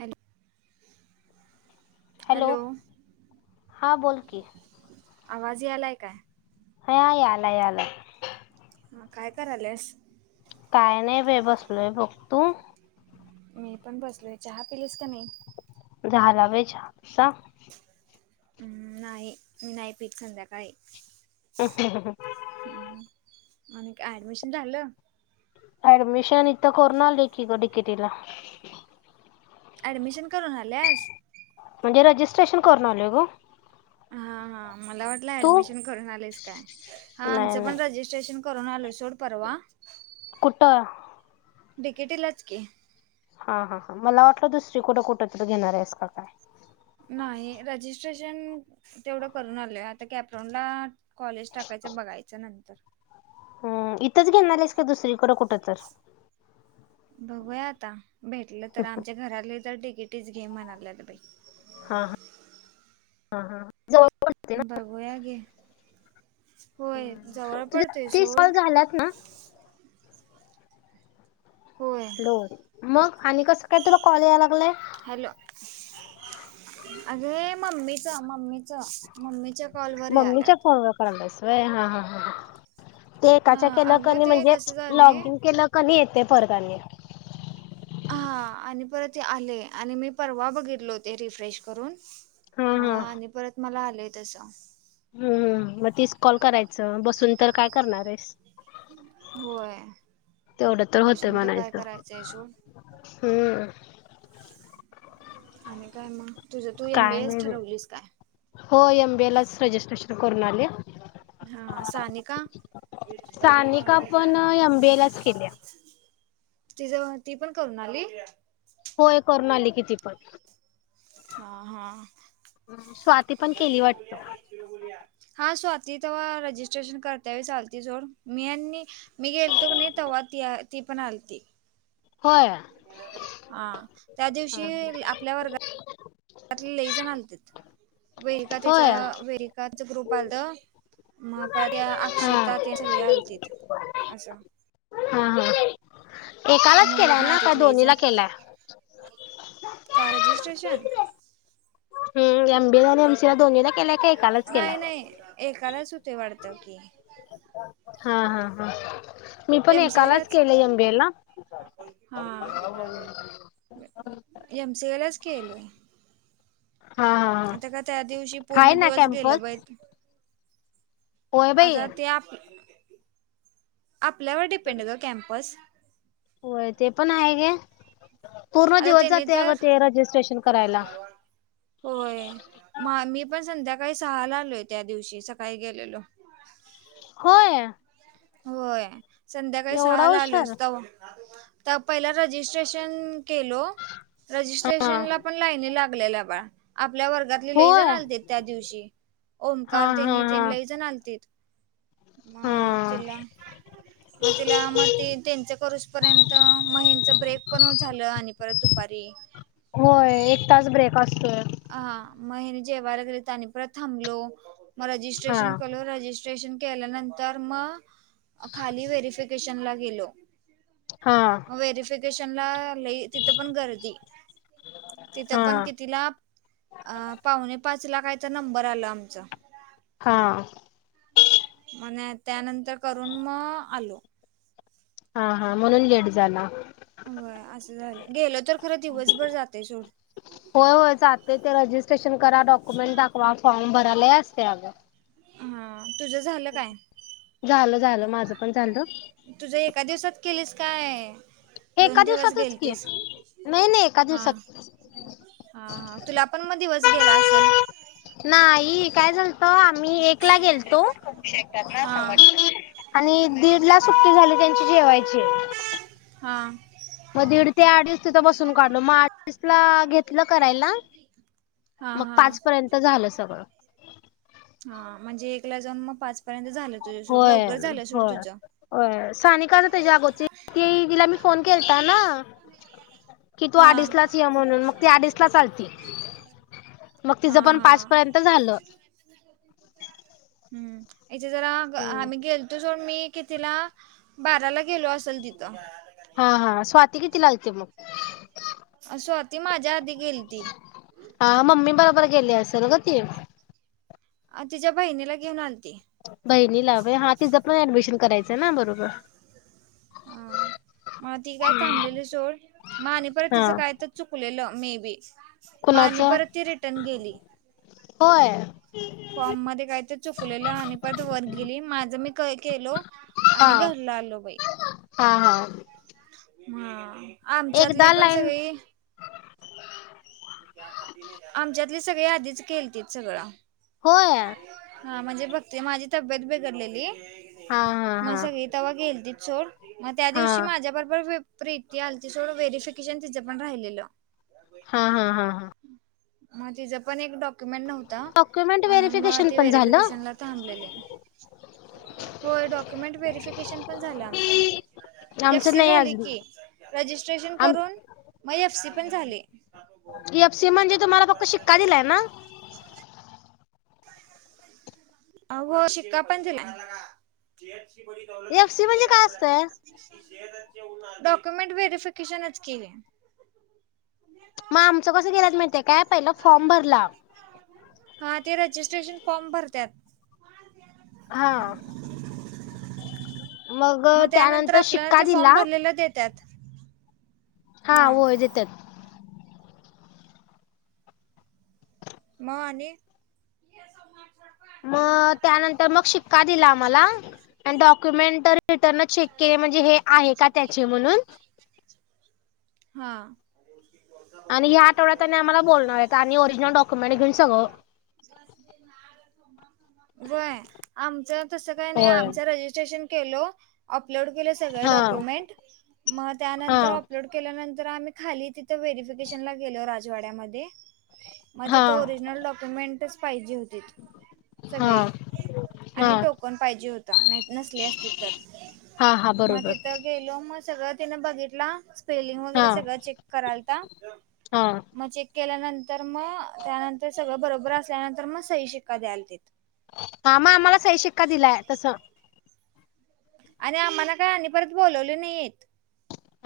ॅ हॅलो. हा बोल की आवाज या आलाय काय? ह याल याल आहे. ह काय करायलस? कायणे वेवस्लो बोक तो मी पण बसलोय चहा पिलीस का नाही. झालावे झा. हम्म नाही मी नाही पीक संध्याकाळी ह ह. आणि ॲडमिशन झा झालं. अऍडमिशन इथ कोर्नालेककी ग डिकेटला ॲडमिशन करून आल्यास म्हणजे रजिस्ट्रेशन करून आल ग हा हा मला वाटलं तू ऍडमिशन करून आलेस काय हा नाही आमच नाही पण रजि स्रेशन करून आलो सोड परवा कुठं तिकिटीलाच की हा हा हा मला वाटलं दुसरी कठं कुठ तरी घेणार आहेस काय नाही रजिस्ट्रेशन तेवढं करून आलेय आहे आता कॅप राऊंडला कॉलेज टाकायचं बघायच नंतर हम इथंच घेणारस का दुसरीकडं कुठं तर बघूया आता भेटलं तर आमच्या घराले तर तिकिटीच घे म्हणाल्यात बाई हा ह हा ह जण बघूया की होय जवळ तुझे पडतय तीस सोड कॉल झाल्यात ना होय लो मग आणि कसं काय तुला कॉल यायला लागलाय हॅलो अगं मम्मीचा मम्मीचा मम्मीच्या कॉल मम्मीच्या फोन वर करायलेस व्हय हा हा ते एकाच्या हा केलं अगं कनी ते म्हणजे कसं झालंय लॉगिन केलं कनी येते परतानी हा आणि परत ते आले आणि मी परवा बघितलो हो ते रिफ्रेश करून हा मग हा आणि परत मला आलंय तस हम्म मग तीस कॉल करायचं बसून तर काय करणार आहेस होय तेवढं होतं बसुन तर काय म्हणायचं करायचं सोड हम्म आणि काय मग तुझ तू एम बी काय ए नाही बाई. ठरवलीस काय हो एम बी ए लाच रजिस्ट्रेशन करून आली हा सानिका तिच सानिका पण एम बी ए लाच केल्या ती पण करून आली होय करून आली कि ती पण हा हा. स्वाती पण केली वाटत हा स्वाती तेव्हा रजिस्ट्रेशन करतावी चालते सोड मी आणि मी गेलतो क नाही तेव्हा ती पण आलती हो हा त्या दिवशी आपल्या वर्गात त्यातले लय जण आलतेत वेर का त्याच होय वेर च ग्रुप आलं मग परत त्या हा. हा अक्षेतात सगळे आलती असं हा हा एकालाच मुलं पण केलाय ना का आलतीत लई जण. दोन्हीला केलाय का रजिस्ट्रेशन हम् एम बी ए नाही नाही एकालाच होते वाटत की हा हा हा मी पण एम सी ए एकालाच लाच. केलं एम बी ए ला हा एम सी ए लाच केलोय हा हा हा. आता का त्या दिवशी पूर्ण हाय ना दिवस गेलं कॅम्पस बैत होय बाई आता ते आप आपल्यावर डिपेंड का कॅम्पस होय ते पण आहे गे पूर्ण आता दिवस त्यानी जाते अग तर ते रजिस्ट्रेशन करायला होय म मी पण संध्याकाळी सहाला आलोय त्या दिवशी सकाळी गेलेलो होय होय संध्याकाळी एवढा सहाला हुशार आलोसत पहिलं रजिस्ट्रेशन केलो हा रजिस्ट्रेशन ला पण लाइनी लागलेल्या बा आपल्या वर्गात ले लईजण होय. आलते त्या दिवशी हा ओंकार हा देनी ते हा. लईजण आलते मा हा तिला मग तिला मग ते त्यांच करूसपर्यंत महिनच ब्रेक पण झालं आणि परत दुपारी होय एक तास ब्रेक असतोय हा मगनी जेवर गेले त्यानी पर थांबलो मग हा. रजिस्ट्रेशन केलो र े केल्यानंतर मग खाली व्हेरफिकेशन ला गेलो हा व्हेरीिफिकेशनला ल तिथं पण गर्दी हा तिथं पण कितीिला पाहुणे पाचला कायचा नंबर आला आमचां हा मण त्यानंतर करून मग आलो हा हा म्हणून लेट झाला हो असं झालं गेल तर खरं दिवसभर जातय सोड होय होय चाातते ते रजिस्ट्रेशन करा डॉक्युमेंट दाखवा फॉर्म भरायला असते अगं हा तुझं झालं काय झाल झालं माझं पण झालं तुझ्या एका दिवसात केलीस काय दोन एका दिवस दिवसातच गेल की तस नाही नाही एका हा दिवसात हा हा तुला पण मग दिवस गेला असेल नाही काय झालत आम्ही एकला गेलतो हा सम आणि दीड ला सुट्टी झाली त्यांची जेवायची हा मग दीड ते अडीच तिथं बसून काढलो मग अडीच ला घेत तथलं करायला हा ना मग हा पाच पर्यंत झालं सगळं हा म्हणजे एकला जाऊन मग पाच पर्यंत झालं तुझ्या सोड लवकर झालं सोड तुझं अ साने का जातच्या अगोदची ती तिला मी फोन केलता ना कि तू हा अडीच लाच ये म्हणून मग ती अडीच ला चालते मग हा तिचं पण हा पाच पर्यंत झालं हम्म इथे जरा आम्ही गेल तो सोून मी कि तिला बाराला गेलो असेल तिथं हा हा स्वाती किती लालते मग स्वती माझ्या आधी गेली ती हा मम्मी बरोबर गेली असेल ग ती अ तिच्या बहिणीला घेऊन आणती बहिणी ला हव हा तिचं पण ऍडमिशन करायचं ना बरोबर हा मग ती काय थांबलेली सोड मग आणि परत तिचं हा. काय तर चुकलेलं मे बी मा आणि कुणाचं? परत ती रिटर्न गेली होय फॉर्म मध्ये काही तर चुकलेलं आणिपत वर गिली माझं मी काय केलो हा आणि घर लालोबाई हा हा हा आमच्यातली एकदा पण लाईन सगळी आमच्यातले सगळे यादीीच केलती सगळं हो हा म्हणजे बघते माझी तब्येत बिघडलेली हा हा मग हा सगळी तेव्हा गेल ती सोड मग त्या हा दिवशी माझ्याबरोबर प्रीती आलची सोडं व्हेरीिफिकेशन तिचं पण राहिलेलं हा हा हा हा मग तिच पण एक डॉक्युमेंट नव्हत डॉक्युमेंट म्हणून मग व्हेरिफिकेशन ती पण झालं व्हेरीिफिकेशनला थ कुमे व्हेेश आमचं नाही अजून. ीे आम मग एफ सी पण झाले एफसी म्हणजे तुम्हाला फक्त शिक्का दिलाय ना अ हो शिक्का पण दिला शेअ ची ब दौलत एफ सी कितकी नाही म्हणजे काय झाल असतंय? डॉक्युमेंट व्हेरिफिकेशनच के आहे मग आमचं कसं गेलात माळतेय काय पहिलं फॉर्म भरला हा ते रजिस्ट्रेशन फॉर्म भरतात हा मग त्यानंतर आपल्याला ते फॉर्म भरलेले देतात हा होय देतात म आणि मग त्यानंतर मग शिक्का दिला आम्हाला डॉक्युमेंट रिटर्न चेक केले म्हणजे हे आहे का त्याचे म्हणून हां आणि ह्या आठवड्यात त्यां आमला बोलणार आहे आम रिजनल डक्युमेंट घेऊन सगळं वय आमच त काही नाही होय आमच रजिस्ट्रेशन केलो अपलोड केले सगळे हा डॉक्युमेंट मग हा त्यानंतर अपलोड केल्यानंतर आम्ही खाली तिथ व्हेरफिकेशनला गेलो राजवाड्यामध्ये मग हा तिथं ओरिजनल डॉक्युमेंटच पाहिजे होती हा सगळे हा आणि टोकण पाहिजे होता नसली असते तर हा हा मग बरोबर तिथं गेलो मग सगळं तिनं बघितला स्पेलिंग हा वगैरे सगळं चेक कराल हा मग चेक केल्यानंतर मग त्यानंतर सगळं बरोबर असल्यानंतर मग सई शिक्का द्याला ते हा मग आम्हाला सही शिक्का दिलाय तस आणि आम्हाला काय आम्ही परत बोोलवले नाहीेत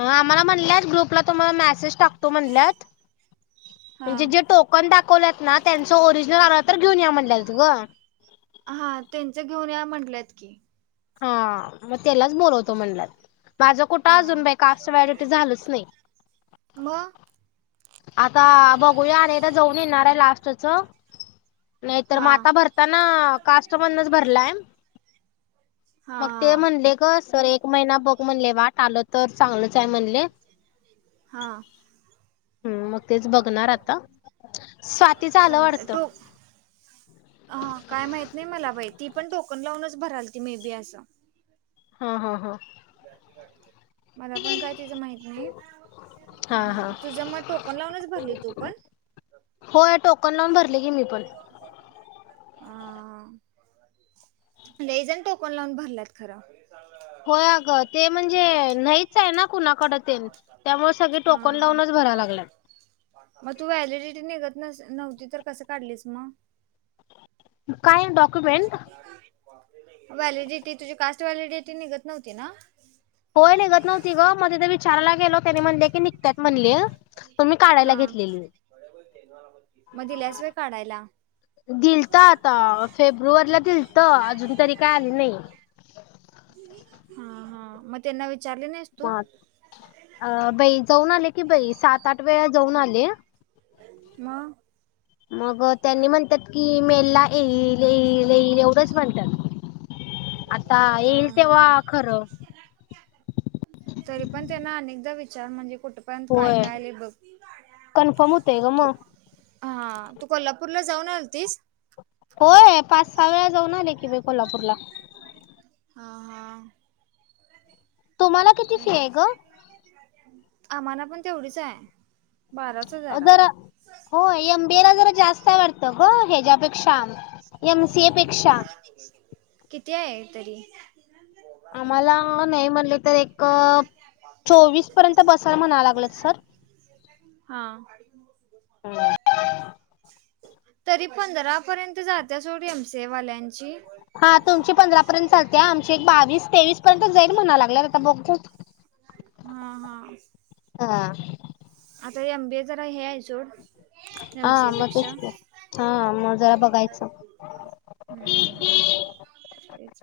आम्हाला म्हण ग्रुपला तुम्हाला मेसेज टाकतो म्हण म्हणजे हा ज कण दाखवल्यात ना त्यांचं ओरिजिनल आला तर घेऊन या म्हटल तु गं हा त्यांच घेऊन या म्हंटल्यात की हा मग त्यालाच बोलवतो म्हणलात माझं कुठं हा अजून बा का असं वयट झालंच नाही व आता बघूया आणिदा जाऊन येणार आहे लास्टच नाहीतर म हा आताा भर त्यांना काष्ट म्हणच भरलाय हा मग ते हा म्हणले ग सर एक महिना बघ म्हणले वाट आल तर चांगलच आहे म्हणले हां हम्म मग तेच बघणार आता स्वातीच आलं चाल वाटतं. तो ह काय माहत नाही मला बाई ती पण टोकन लावूनच भराल त मे बी असं हा हा हा मला पण काय तिचं माहित हा हा नाही तुझ मग टोकन लावूनच भरली तू पण हो या टोकन लावून भरले की मी पण अ लय जन टोकन लावून भरलात खरं होय अ ग ते म्हणजे नाहीच आहे ना कुणाकड ते त्यामुळे सगळे टोकन हा लावूनच भरायव लागत मग तू व्हॅलिडिटी निघत नव्हती तर कस काढलीस मग काय डॉक्युमेंट व्हॅलिडिटी तुझी कास्ट व्हॅलिडिटी निघत नव्हती ना होय निघत नव्हती ब मग तिथे विचाराला पण मी काढायला हा घेतलेली म दिल्यास होय काढायला दिल तर आता फेब्रुवारीला दिल तर अजून तरी काय आले नाही हा हा मग त्यांना विचारले नाही. म अ बाई जाऊन आले की बाई सात आठ वेळा जाऊन आले. म मग त्यांनी म्हणतात की मेलला येईल येईल येईल एवढंच म्हणतात. आता हा हा हेलतेवाखर तरी पण त्यांना अनेकदा विचार म्हणजे कुठ? पण काय होय कायले बघ कन्फर्म होतय ग तू मग हा तू कोल्हापूरला जाऊन आतीस. होय पाच सहा वेळा जाऊन आले की कोल्हापूरला हा हा. तुम्हाला किती फी आहे ग आम्हाना पण तेवढीच आहे. बाराच हजार जर हो यंबिला जरा जास्त वाटत ग हच्यापेक्षा आ. किती आहे तरी आम्हाला नाही म्हणले तर एक चोवीस पर्यंत बसायला म्हणा लागलं सर हा. ह. तरी पंधरापर्यंत जाते सोड एम सीए वाल्यांची हा तुमची पंधरा पर्यंत चालते आमची एक बावीस तेवीस पर्यंत जाईल म्हणा लागलेत आता बघ. हा हा. हा. आता एमबी जरा हे आहे सोड. हा मग एमसीपेक्षा तेच की हा मग जरा बघायचं हम्म हम्म तेच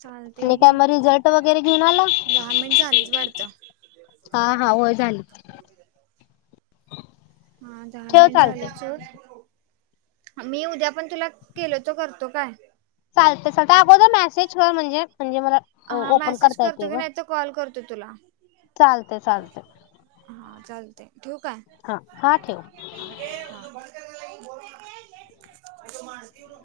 चालतय काय घे मग रिझल्ट वगैरे घेऊन आला. दहा मिनिट झालीच वाटतं. हा हा हो झाले. हा दहा ठेव मिनट झाले चालतंय च. मी उद्या पण तुला केलो तो करतो काय? चालते चालते अगोदर मेसेज कर म्हणजे म्हणजे मला हा ओपन मेसेज करता येते करतो की ग नाही तर कॉल करतो तुला चालते चालते हा चालते ठेवक आहे. हा हा ठेव ब ब तू माती ना.